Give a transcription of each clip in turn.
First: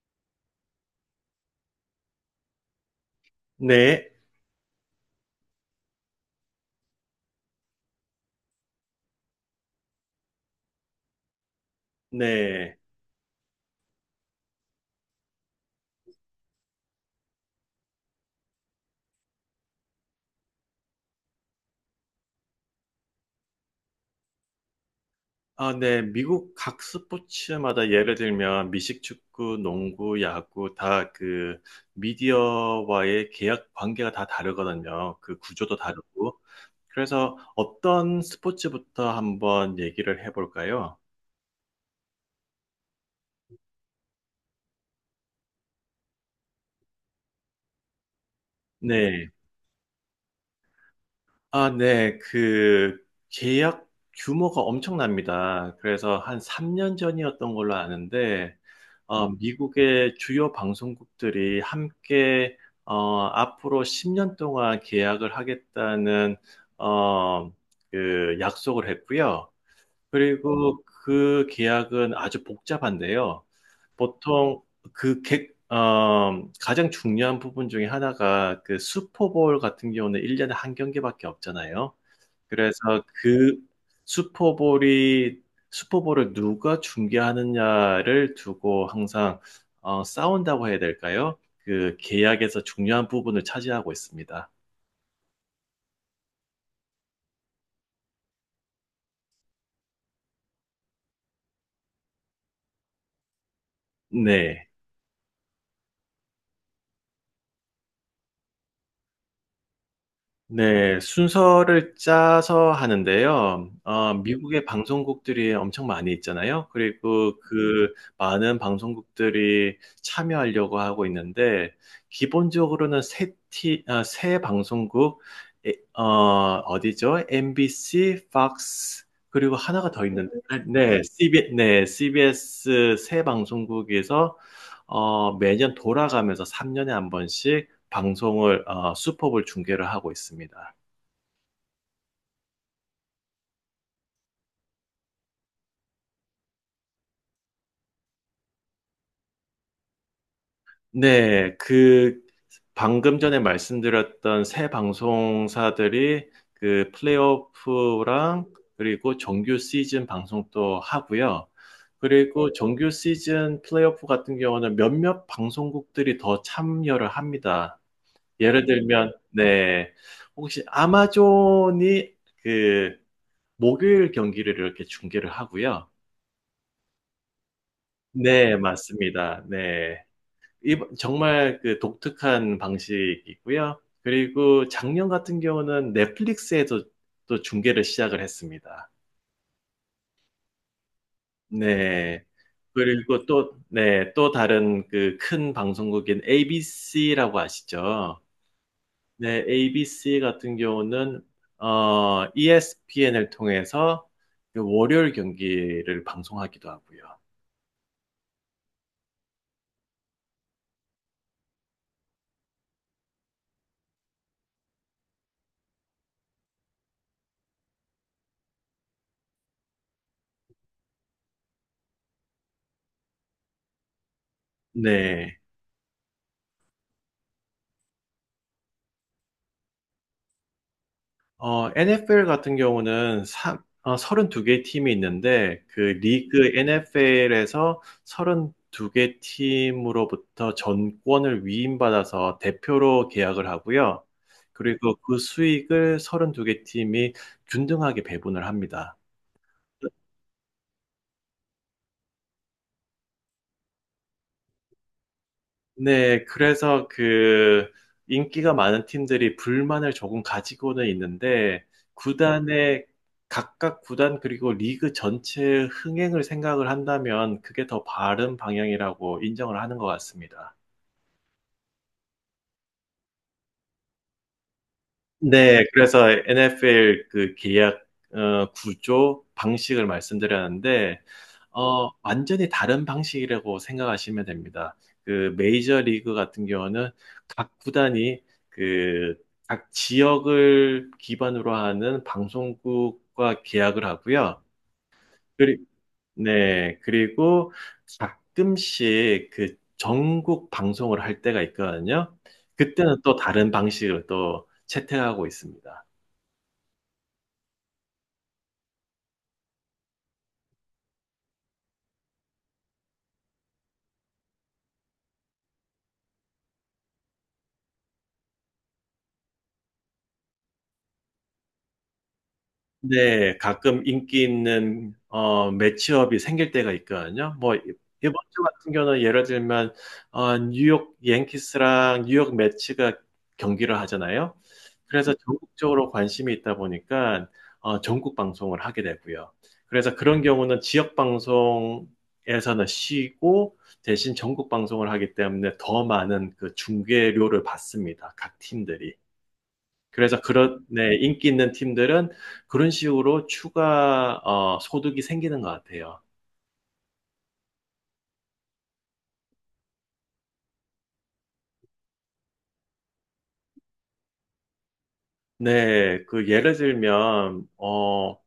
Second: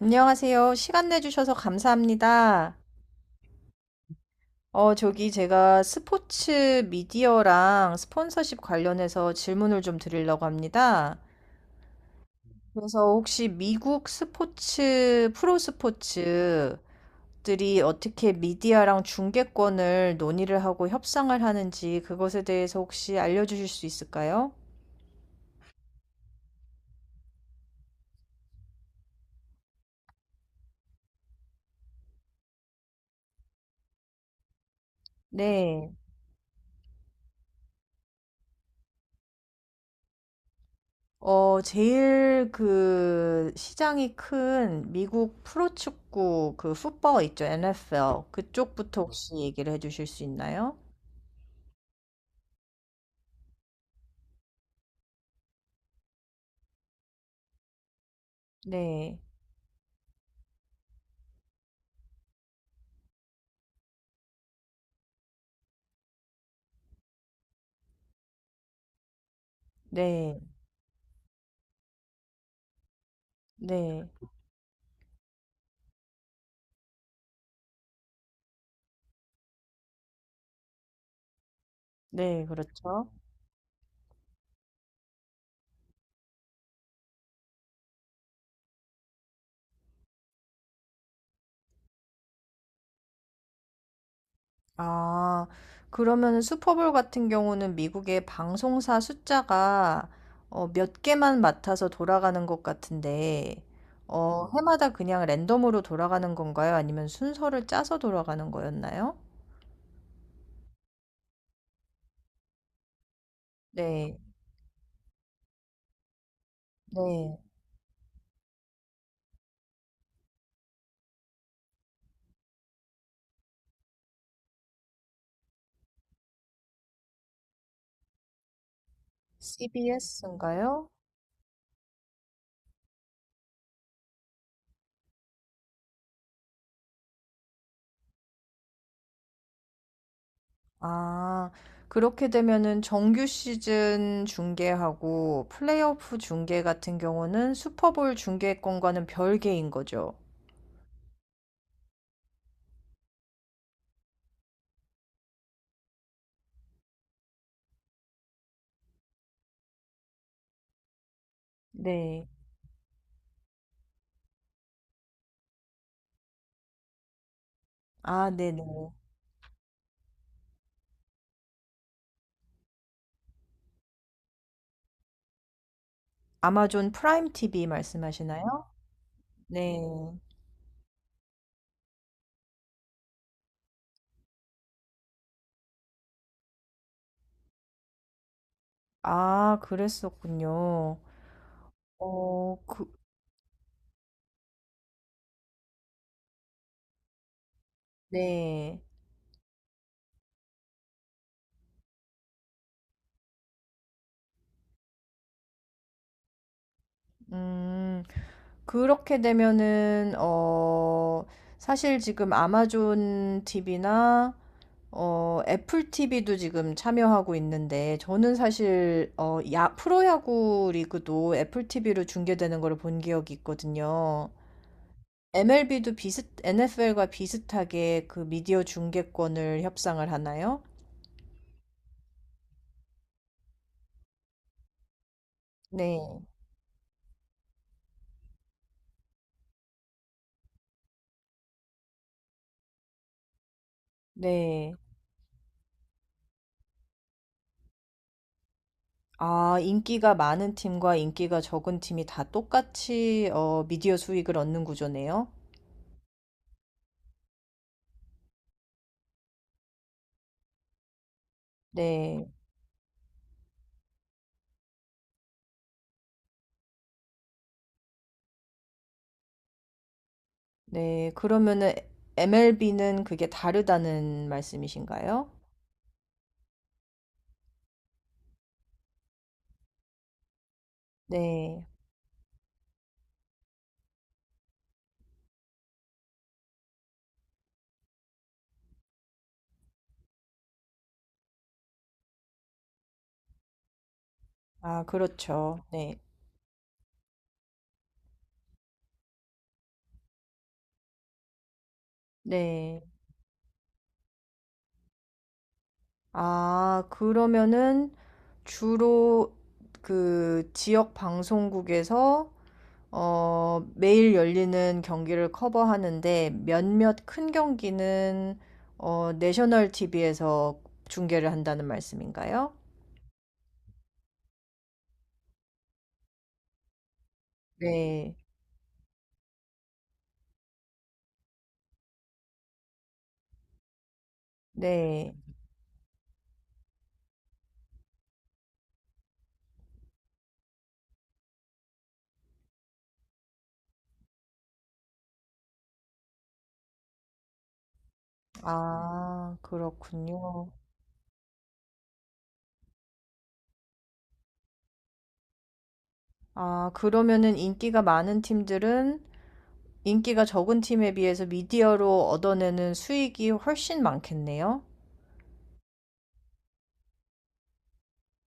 안녕하세요. 시간 내주셔서 감사합니다. 네, 저기 제가 스포츠 미디어랑 스폰서십 관련해서 질문을 좀 드리려고 합니다. 네. 그래서 혹시 미국 스포츠, 프로 스포츠들이 어떻게 미디어랑 중계권을 논의를 하고 협상을 하는지 그것에 대해서 혹시 알려주실 수 있을까요? 아, 네. 미국 각 스포츠마다 예를 들면 미식 축구, 농구, 야구 다 그 미디어와의 계약 관계가 다 다르거든요. 그 구조도 네. 다르고. 그래서 어떤 스포츠부터 한번 얘기를 해볼까요? 제일 그 시장이 큰 미국 프로축구 그 풋볼 있죠, NFL. 그쪽부터 네. 혹시 얘기를 해주실 수 있나요? 아, 네. 그 계약 규모가 엄청납니다. 그래서 한 3년 전이었던 걸로 아는데, 네, 미국의 주요 방송국들이 함께 앞으로 10년 동안 계약을 하겠다는 어, 그 약속을 했고요. 네, 그리고 그 계약은 아주 복잡한데요. 네, 보통 가장 중요한 부분 중에 하나가 그 슈퍼볼 같은 경우는 1년에 한 경기밖에 없잖아요. 네, 그래서 그렇죠. 그 슈퍼볼이 슈퍼볼을 누가 중계하느냐를 두고 항상 싸운다고 해야 될까요? 그 계약에서 중요한 부분을 차지하고 있습니다. 아, 그러면 슈퍼볼 같은 경우는 미국의 방송사 숫자가 몇 개만 맡아서 돌아가는 것 같은데, 네. 해마다 그냥 랜덤으로 돌아가는 건가요? 아니면 순서를 짜서 돌아가는 거였나요? 네, 순서를 짜서 하는데요. 네, 네. 미국의 방송국들이 엄청 많이 있잖아요. 그리고 네. 그 많은 방송국들이 참여하려고 하고 있는데, 기본적으로는 세 방송국, 에, 어, 어디죠? MBC, Fox, 그리고 하나가 더 있는데, 아, CBS인가요? 네, CBS 세 방송국에서 매년 돌아가면서 3년에 한 번씩 방송을 어, 수법을 중계를 하고 있습니다. 아, 그렇게 되면은 정규 시즌 중계하고 플레이오프 중계 같은 경우는 슈퍼볼 중계권과는 별개인 거죠. 네, 그 방금 전에 말씀드렸던 새 방송사들이 그 플레이오프랑 그리고 정규 시즌 방송도 하고요. 네. 그리고 정규 시즌 플레이오프 같은 경우는 몇몇 방송국들이 더 참여를 합니다. 아, 네네. 예를 들면, 네, 혹시 아마존이 그 목요일 경기를 이렇게 중계를 하고요. 아마존 프라임 TV 네, 말씀하시나요? 맞습니다. 네. 네. 정말 그 독특한 방식이고요. 그리고 작년 같은 경우는 넷플릭스에도 또 중계를 시작을 했습니다. 아, 그랬었군요. 네. 어, 그, 그리고 또, 네, 또 다른 그 큰 방송국인 ABC라고 아시죠? 네. 네, ABC 같은 경우는 ESPN을 통해서 그 월요일 경기를 방송하기도 하고요. 음, 그렇게 되면은, 사실 지금 아마존 TV나 애플 TV도 지금 참여하고 있는데, 저는 사실, 프로야구 리그도 애플 TV로 중계되는 걸 본 기억이 있거든요. 네. MLB도 비슷, NFL과 비슷하게 그 미디어 중계권을 협상을 하나요? NFL 같은 경우는 32개 팀이 있는데, 그 네, 리그 NFL에서 32개 팀으로부터 전권을 위임받아서 대표로 계약을 하고요. 네. 그리고 그 수익을 32개 팀이 균등하게 배분을 합니다. 아, 인기가 많은 팀과 인기가 적은 팀이 다 똑같이, 미디어 수익을 얻는 구조네요. 네, 그래서 그 인기가 많은 팀들이 불만을 조금 가지고는 있는데 네, 구단의 각각 구단 그리고 리그 전체의 흥행을 생각을 한다면 그게 더 바른 방향이라고 인정을 하는 것 같습니다. 네. 그러면은 MLB는 그게 다르다는 말씀이신가요? 네. 그래서 NFL 그 계약 구조 방식을 말씀드렸는데 네. 완전히 다른 방식이라고 생각하시면 됩니다. 그 메이저 리그 같은 경우는 각 구단이 그 각 지역을 기반으로 하는 방송국과 계약을 하고요. 아, 그리 그렇죠. 네. 네. 그리고 가끔씩 그 전국 방송을 할 때가 있거든요. 네. 그때는 또 다른 방식을 또 채택하고 있습니다. 아, 그러면은 주로 그 지역 방송국에서 매일 열리는 경기를 커버하는데 몇몇 큰 경기는 내셔널 TV에서 중계를 한다는 말씀인가요? 네, 가끔 인기 있는 매치업이 생길 때가 있거든요. 뭐 이번 네. 주 같은 경우는 예를 들면 뉴욕 양키스랑 뉴욕 매치가 경기를 하잖아요. 네. 그래서 전국적으로 관심이 있다 보니까 전국 방송을 하게 되고요. 그래서 그런 경우는 지역 방송에서는 쉬고 대신 전국 방송을 하기 때문에 더 많은 그 중계료를 받습니다. 각 팀들이. 아, 그래서 그렇군요. 그런 네, 인기 있는 팀들은 그런 식으로 추가 소득이 생기는 것 같아요. 아, 그러면은 인기가 많은 팀들은 인기가 적은 팀에 비해서 미디어로 얻어내는 수익이 훨씬 많겠네요. 네, 그 예를 들면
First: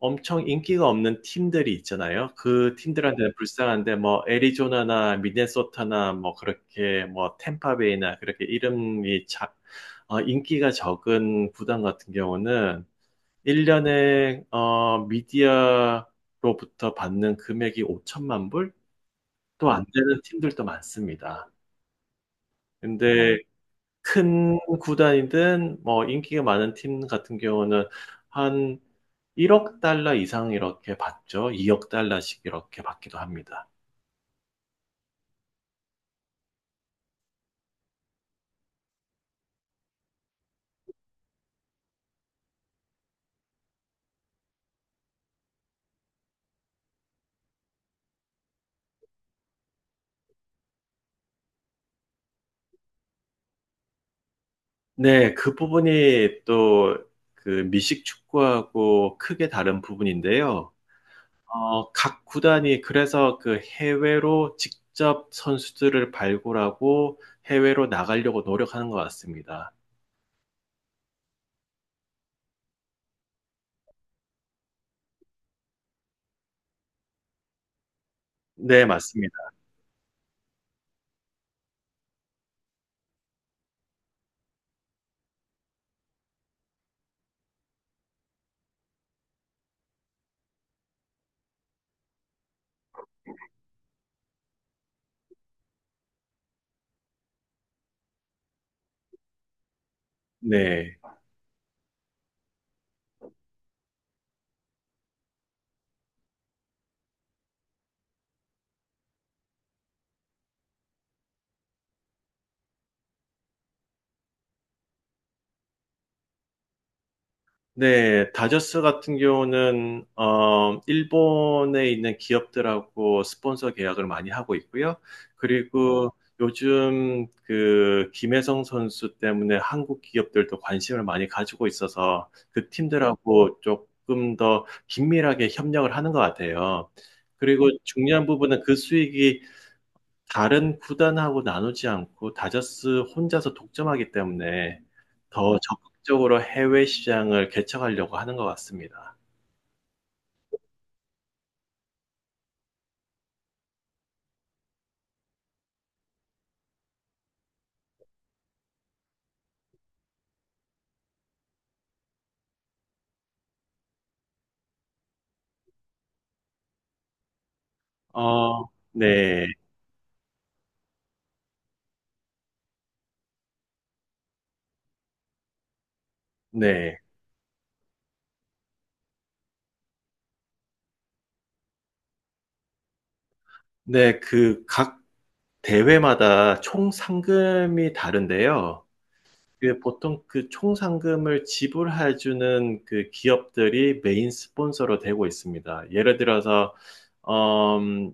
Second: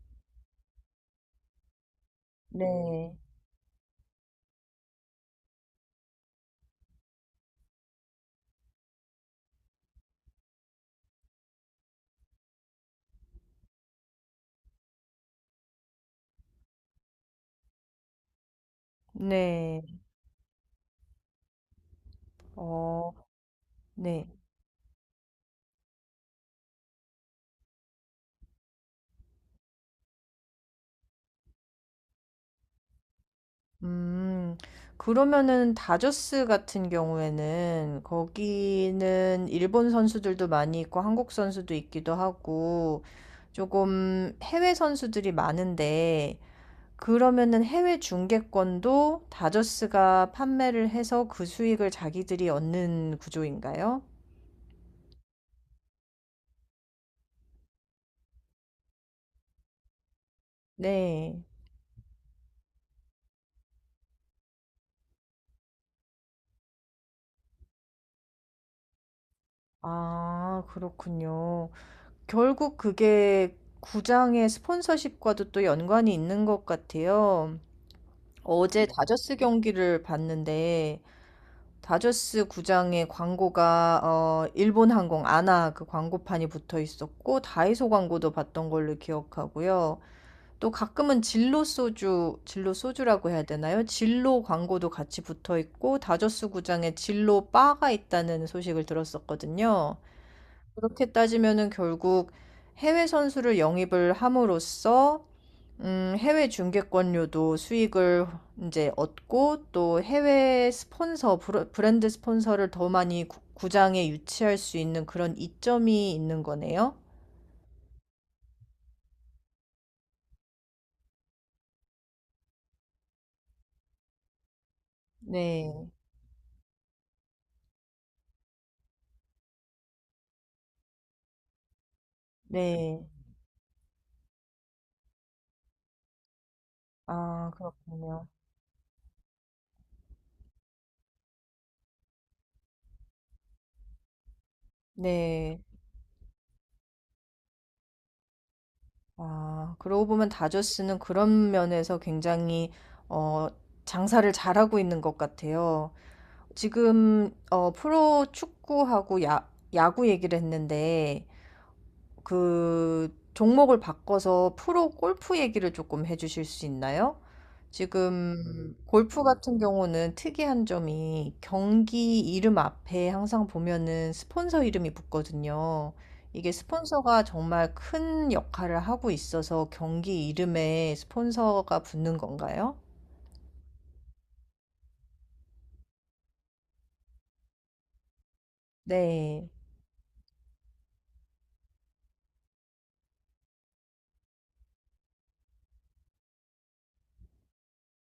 엄청 인기가 없는 팀들이 있잖아요. 그 네. 팀들한테는 불쌍한데 뭐 애리조나나 미네소타나 뭐 그렇게 뭐 템파베이나 그렇게 인기가 적은 구단 같은 경우는 1년에 미디어로부터 받는 금액이 5천만 불? 또 네. 안 되는 팀들도 많습니다. 네. 어, 근데 네. 큰 구단이든 뭐 인기가 많은 팀 같은 경우는 한 1억 달러 이상 이렇게 받죠. 2억 달러씩 이렇게 받기도 합니다. 음, 그러면은 다저스 같은 경우에는 거기는 일본 선수들도 많이 있고 한국 선수도 있기도 하고 조금 해외 선수들이 많은데 그러면은 해외 중계권도 다저스가 판매를 해서 그 수익을 자기들이 얻는 구조인가요? 네, 그 부분이 또 그 미식 축구하고 크게 다른 부분인데요. 네. 각 구단이 그래서 그 해외로 직접 선수들을 발굴하고 해외로 나가려고 노력하는 것 같습니다. 아 그렇군요. 결국 그게 구장의 스폰서십과도 또 연관이 있는 것 같아요. 네, 어제 네. 맞습니다. 다저스 경기를 봤는데 다저스 구장의 광고가 어 일본 항공 아나 그 광고판이 붙어 있었고 다이소 광고도 봤던 걸로 기억하고요. 또 가끔은 진로 소주, 진로 소주라고 해야 되나요? 진로 광고도 같이 붙어 있고 다저스 구장에 진로 바가 있다는 소식을 들었었거든요. 네. 그렇게 따지면은 결국 해외 선수를 영입을 함으로써 해외 중계권료도 수익을 이제 얻고 또 해외 스폰서, 브랜드 스폰서를 더 많이 구장에 유치할 수 있는 그런 이점이 있는 거네요. 네, 다저스 같은 경우는 일본에 있는 기업들하고 스폰서 계약을 많이 하고 있고요. 네, 그리고 요즘 그 김혜성 선수 때문에 한국 기업들도 관심을 많이 가지고 있어서 그 네. 팀들하고 조금 더 긴밀하게 협력을 하는 것 같아요. 아, 그리고 중요한 그렇군요. 부분은 그 수익이 다른 구단하고 나누지 않고 다저스 혼자서 독점하기 때문에 더 네. 적극적으로 해외 시장을 개척하려고 하는 것 같습니다. 아, 그러고 보면 다저스는 그런 면에서 굉장히 어, 장사를 잘하고 있는 것 같아요. 지금 프로 축구하고 야구 얘기를 했는데 그 종목을 바꿔서 프로 골프 얘기를 조금 해주실 수 있나요? 어, 지금 골프 네, 같은 경우는 특이한 점이 경기 이름 앞에 항상 보면은 스폰서 이름이 붙거든요. 이게 네, 스폰서가 정말 큰 역할을 하고 있어서 경기 이름에 스폰서가 붙는 건가요? 네, 그 각 대회마다 총 상금이 다른데요. 네. 그 보통 그 총 상금을 지불해주는 그 기업들이 메인 스폰서로 되고 있습니다. 예를 들어서 음,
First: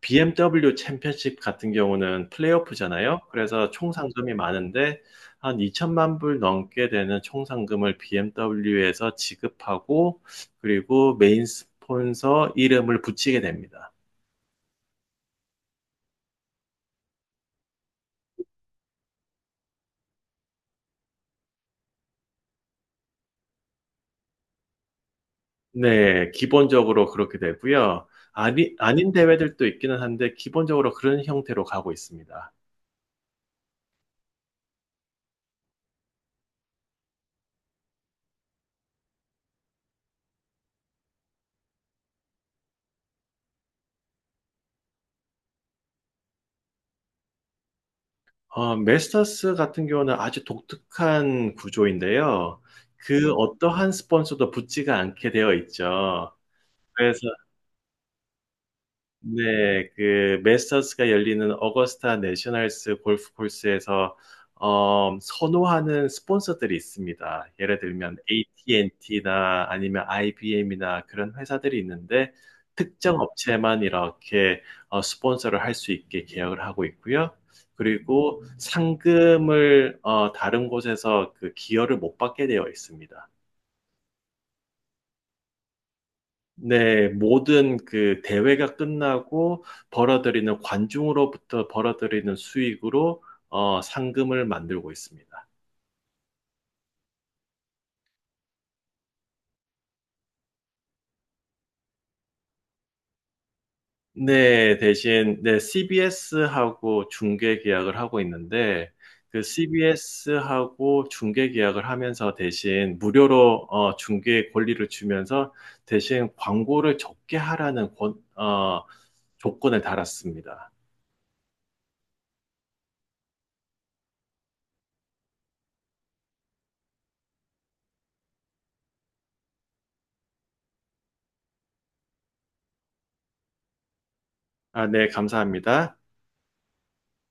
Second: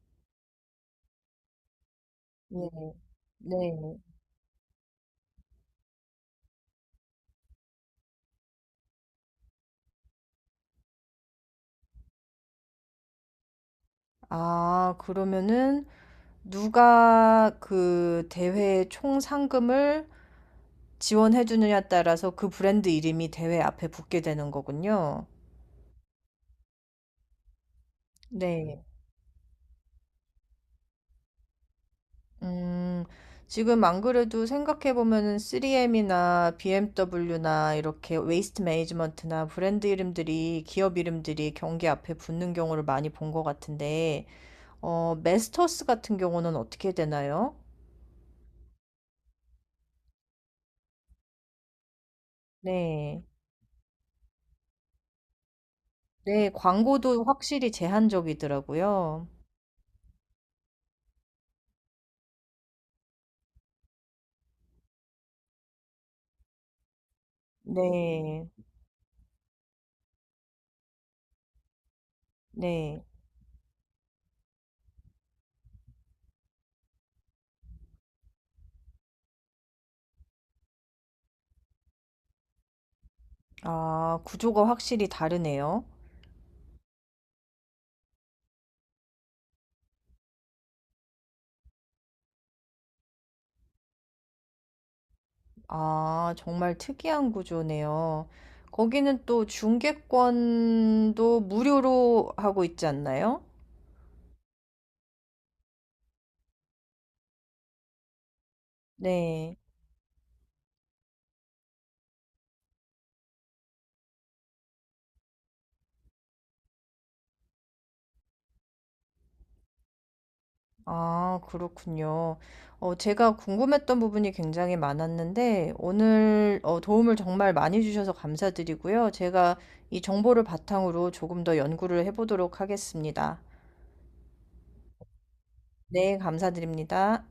BMW 챔피언십 같은 경우는 예. 플레이오프잖아요. 그래서 네. 총 상금이 많은데 한 2천만 불 넘게 되는 총 상금을 BMW에서 지급하고 그리고 메인 스폰서 이름을 붙이게 됩니다. 아, 그러면은 누가 그 대회 총 상금을 지원해 주느냐에 따라서 그 브랜드 이름이 대회 앞에 붙게 되는 거군요. 네, 기본적으로 그렇게 되고요. 아니, 네. 아닌 대회들도 있기는 한데 기본적으로 그런 형태로 가고 있습니다. 음, 지금 안 그래도 생각해 보면은 3M이나 BMW나 이렇게 웨이스트 매니지먼트나 브랜드 이름들이 기업 이름들이 경기 앞에 붙는 경우를 많이 본 것 같은데, 메스터스 같은 경우는 어떻게 되나요? 메스터스 같은 경우는 아주 독특한 구조인데요. 네. 그 어떠한 스폰서도 붙지가 않게 되어 있죠. 네, 그래서 광고도 확실히 제한적이더라고요. 네, 그 메스터스가 열리는 어거스타 내셔널스 골프 코스에서 선호하는 스폰서들이 있습니다. 예를 들면 네. AT&T나 아니면 IBM이나 그런 회사들이 있는데 네. 특정 업체만 이렇게 스폰서를 할 수 있게 계약을 하고 있고요. 그리고 상금을 다른 곳에서 그 기여를 못 받게 되어 있습니다. 아, 구조가 확실히 다르네요. 네, 모든 그 대회가 끝나고 벌어들이는 관중으로부터 벌어들이는 수익으로 상금을 만들고 있습니다. 아, 정말 특이한 구조네요. 거기는 또 중계권도 무료로 하고 있지 않나요? 네, 대신 네, CBS하고 중계 계약을 하고 있는데 그 네. CBS하고 중계 계약을 하면서 대신 무료로 중계 권리를 주면서 대신 광고를 적게 하라는 조건을 달았습니다. 아, 그렇군요. 제가 궁금했던 부분이 굉장히 많았는데, 오늘 도움을 정말 많이 주셔서 감사드리고요. 제가 이 정보를 바탕으로 조금 더 연구를 해보도록 하겠습니다. 아, 네, 감사합니다. 네, 감사드립니다.